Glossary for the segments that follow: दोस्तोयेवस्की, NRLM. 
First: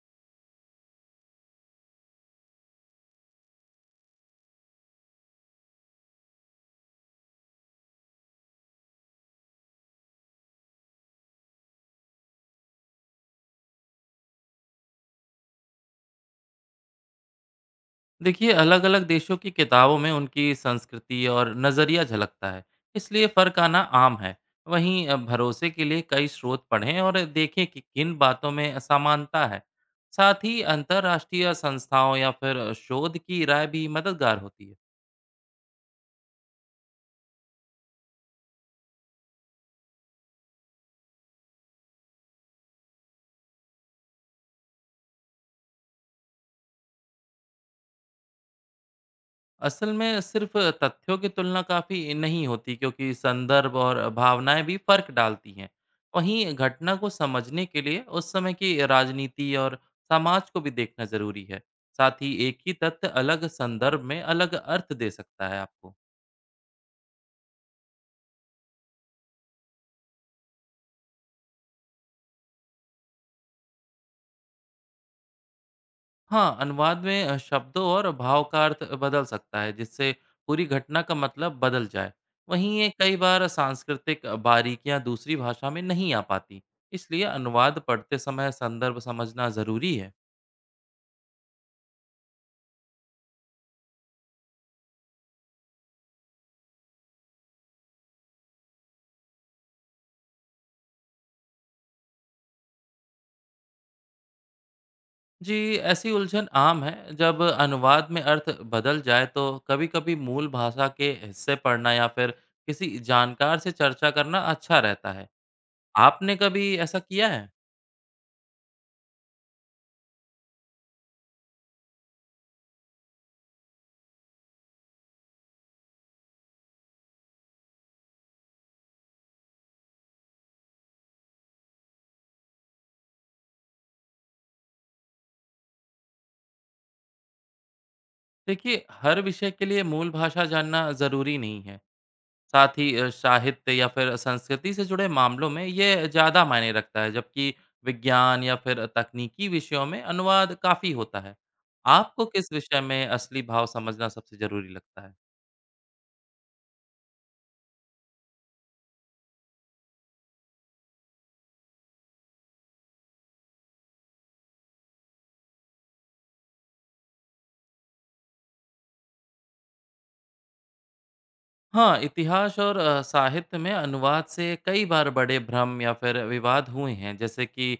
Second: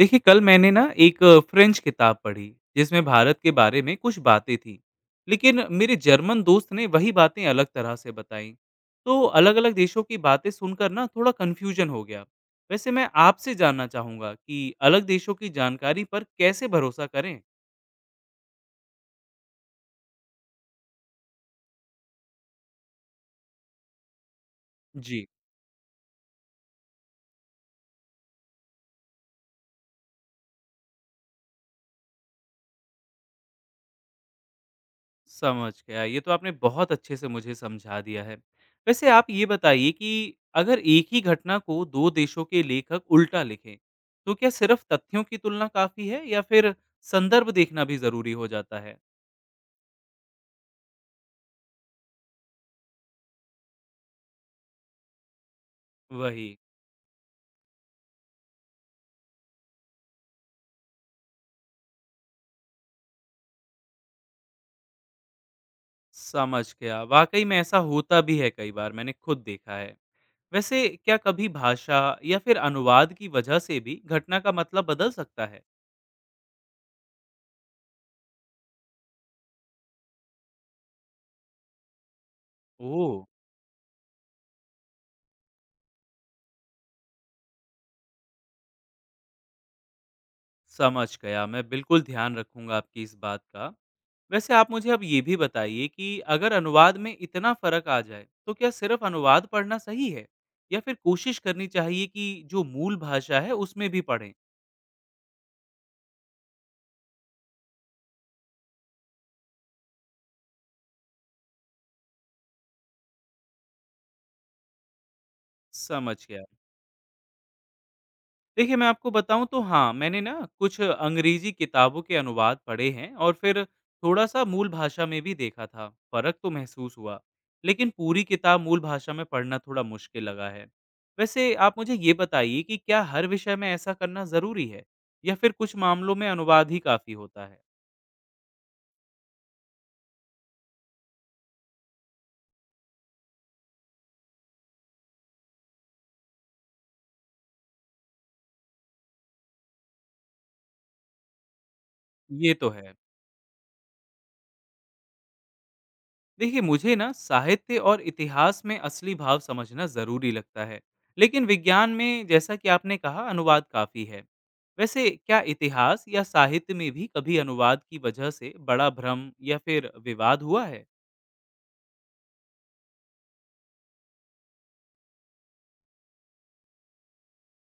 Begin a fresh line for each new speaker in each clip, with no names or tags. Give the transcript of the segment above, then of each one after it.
देखिए कल मैंने ना एक French किताब पढ़ी जिसमें भारत के बारे में कुछ बातें थी। लेकिन मेरे जर्मन दोस्त ने वही बातें अलग तरह से बताई। तो अलग अलग देशों की बातें सुनकर ना थोड़ा कन्फ्यूजन हो गया। वैसे मैं आपसे जानना चाहूंगा कि अलग देशों की जानकारी पर कैसे भरोसा करें।
देखिए अलग-अलग देशों की किताबों में उनकी संस्कृति और नज़रिया झलकता है, इसलिए फ़र्क आना आम है। वहीं
जी।
भरोसे के लिए कई स्रोत पढ़ें और देखें कि किन बातों में असमानता है। साथ ही अंतर्राष्ट्रीय संस्थाओं या फिर शोध की राय भी मददगार होती है।
समझ गया। ये तो आपने बहुत अच्छे से मुझे समझा दिया है। वैसे आप ये बताइए कि अगर एक ही घटना को 2 देशों के लेखक उल्टा लिखें, तो क्या सिर्फ़ तथ्यों की तुलना काफ़ी है या फिर संदर्भ देखना भी ज़रूरी हो जाता है?
असल में सिर्फ तथ्यों की तुलना काफी नहीं होती क्योंकि संदर्भ और भावनाएं भी फर्क डालती हैं। वहीं
वही।
घटना को समझने के लिए उस समय की राजनीति और समाज को भी देखना जरूरी है। साथ ही एक ही तथ्य अलग संदर्भ में अलग अर्थ दे सकता है आपको।
समझ गया। वाक़ई में ऐसा होता भी है कई बार, मैंने खुद देखा है। वैसे क्या कभी भाषा या फिर अनुवाद की वजह से भी घटना का मतलब बदल सकता है?
हाँ, अनुवाद में शब्दों और भाव का अर्थ बदल सकता है, जिससे पूरी घटना का मतलब बदल जाए। वहीं ये
ओह!
कई बार सांस्कृतिक बारीकियां दूसरी भाषा में नहीं आ पाती, इसलिए अनुवाद पढ़ते समय संदर्भ समझना ज़रूरी है।
समझ गया। मैं बिल्कुल ध्यान रखूँगा आपकी इस बात का। वैसे आप मुझे अब ये भी बताइए कि अगर अनुवाद में इतना फर्क आ जाए तो क्या सिर्फ अनुवाद पढ़ना सही है या फिर कोशिश करनी चाहिए कि जो मूल भाषा है उसमें भी पढ़ें।
जी, ऐसी उलझन आम है। जब अनुवाद में अर्थ बदल जाए, तो कभी-कभी मूल भाषा के हिस्से पढ़ना या फिर किसी जानकार से चर्चा करना अच्छा रहता है।
समझ
आपने
गया।
कभी ऐसा किया है?
देखिए, मैं आपको बताऊँ तो हाँ, मैंने ना कुछ अंग्रेज़ी किताबों के अनुवाद पढ़े हैं और फिर थोड़ा-सा मूल भाषा में भी देखा था। फ़र्क तो महसूस हुआ, लेकिन पूरी किताब मूल भाषा में पढ़ना थोड़ा मुश्किल लगा है। वैसे आप मुझे ये बताइए कि क्या हर विषय में ऐसा करना ज़रूरी है या फिर कुछ मामलों में अनुवाद ही काफ़ी होता है?
देखिए, हर विषय के लिए मूल भाषा जानना ज़रूरी नहीं है। साथ ही साहित्य या फिर संस्कृति से जुड़े मामलों में ये ज़्यादा मायने रखता है, जबकि विज्ञान या फिर तकनीकी विषयों में अनुवाद काफ़ी होता है। आपको किस
ये तो
विषय
है।
में असली भाव समझना सबसे ज़रूरी लगता है?
देखिए मुझे ना साहित्य और इतिहास में असली भाव समझना ज़रूरी लगता है, लेकिन विज्ञान में जैसा कि आपने कहा अनुवाद काफ़ी है। वैसे क्या इतिहास या साहित्य में भी कभी अनुवाद की वजह से बड़ा भ्रम या फिर विवाद हुआ है?
हाँ, इतिहास और साहित्य में अनुवाद से कई बार बड़े भ्रम या फिर विवाद हुए हैं, जैसे कि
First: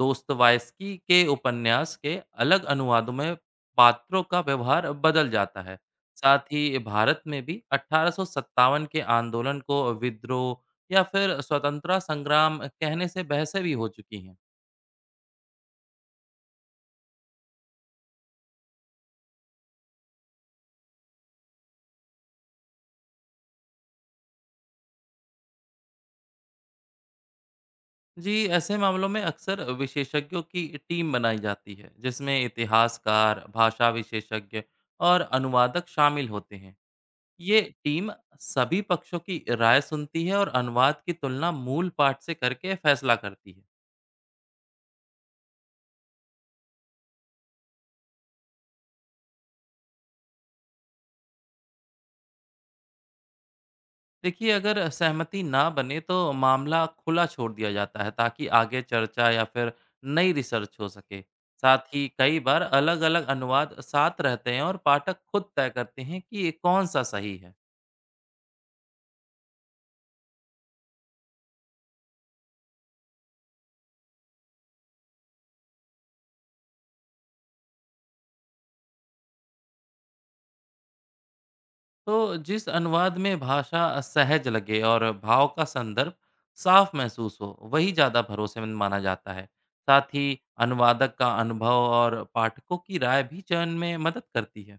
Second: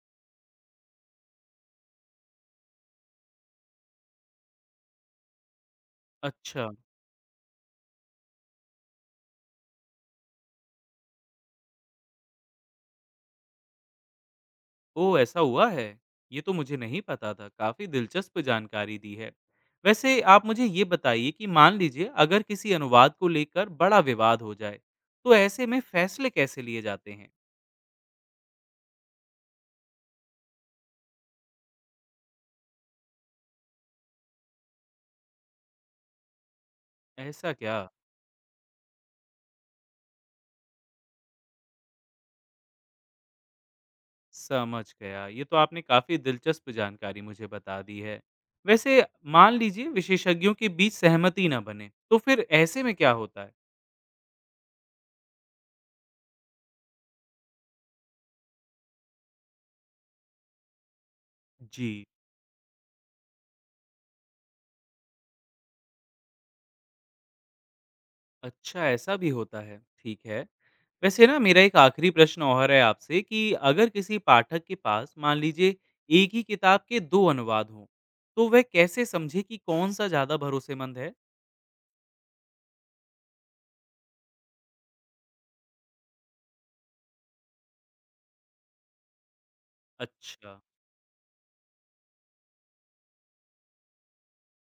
दोस्तोयेवस्की के उपन्यास के अलग अनुवादों में पात्रों का व्यवहार बदल जाता है। साथ
अच्छा।
ही भारत में भी 1857 के आंदोलन को विद्रोह या फिर स्वतंत्रता संग्राम कहने से बहसें भी हो चुकी हैं।
ओ ऐसा हुआ है। ये तो मुझे नहीं पता था, काफ़ी दिलचस्प जानकारी दी है। वैसे आप मुझे ये बताइए कि मान लीजिए अगर किसी अनुवाद को लेकर बड़ा विवाद हो जाए तो ऐसे में फैसले कैसे लिए जाते हैं?
जी, ऐसे मामलों में अक्सर विशेषज्ञों की टीम बनाई जाती है, जिसमें इतिहासकार, भाषा विशेषज्ञ और अनुवादक शामिल होते हैं।
ऐसा
ये
क्या।
टीम सभी पक्षों की राय सुनती है और अनुवाद की तुलना मूल पाठ से करके फैसला करती है।
समझ गया। ये तो आपने काफ़ी दिलचस्प जानकारी मुझे बता दी है। वैसे मान लीजिए विशेषज्ञों के बीच सहमति ना बने, तो फिर ऐसे में क्या होता है?
देखिए अगर सहमति ना बने तो मामला खुला छोड़ दिया जाता है ताकि आगे चर्चा या फिर नई रिसर्च हो सके। साथ
जी।
ही कई बार अलग-अलग अनुवाद साथ रहते हैं और पाठक खुद तय करते हैं कि ये कौन सा सही है।
अच्छा ऐसा भी होता है, ठीक है। वैसे ना मेरा एक आखिरी प्रश्न और है आपसे कि अगर किसी पाठक के पास मान लीजिए एक ही किताब के दो अनुवाद हों, तो वह कैसे समझे कि कौन सा ज़्यादा भरोसेमंद है?
तो जिस अनुवाद में भाषा सहज लगे और भाव का संदर्भ साफ महसूस हो वही ज़्यादा भरोसेमंद माना जाता है। साथ ही
अच्छा।
अनुवादक का अनुभव और पाठकों की राय भी चयन में मदद करती है।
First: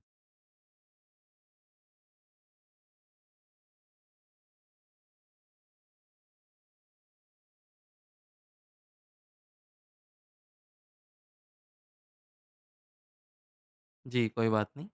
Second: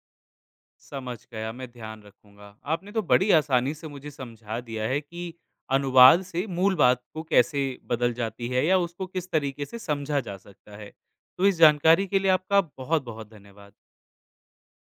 समझ गया, मैं ध्यान रखूँगा। आपने तो बड़ी आसानी से मुझे समझा दिया है कि अनुवाद से मूल बात को कैसे बदल जाती है या उसको किस तरीके से समझा जा सकता है। तो इस जानकारी के लिए आपका बहुत-बहुत धन्यवाद।
जी कोई बात नहीं।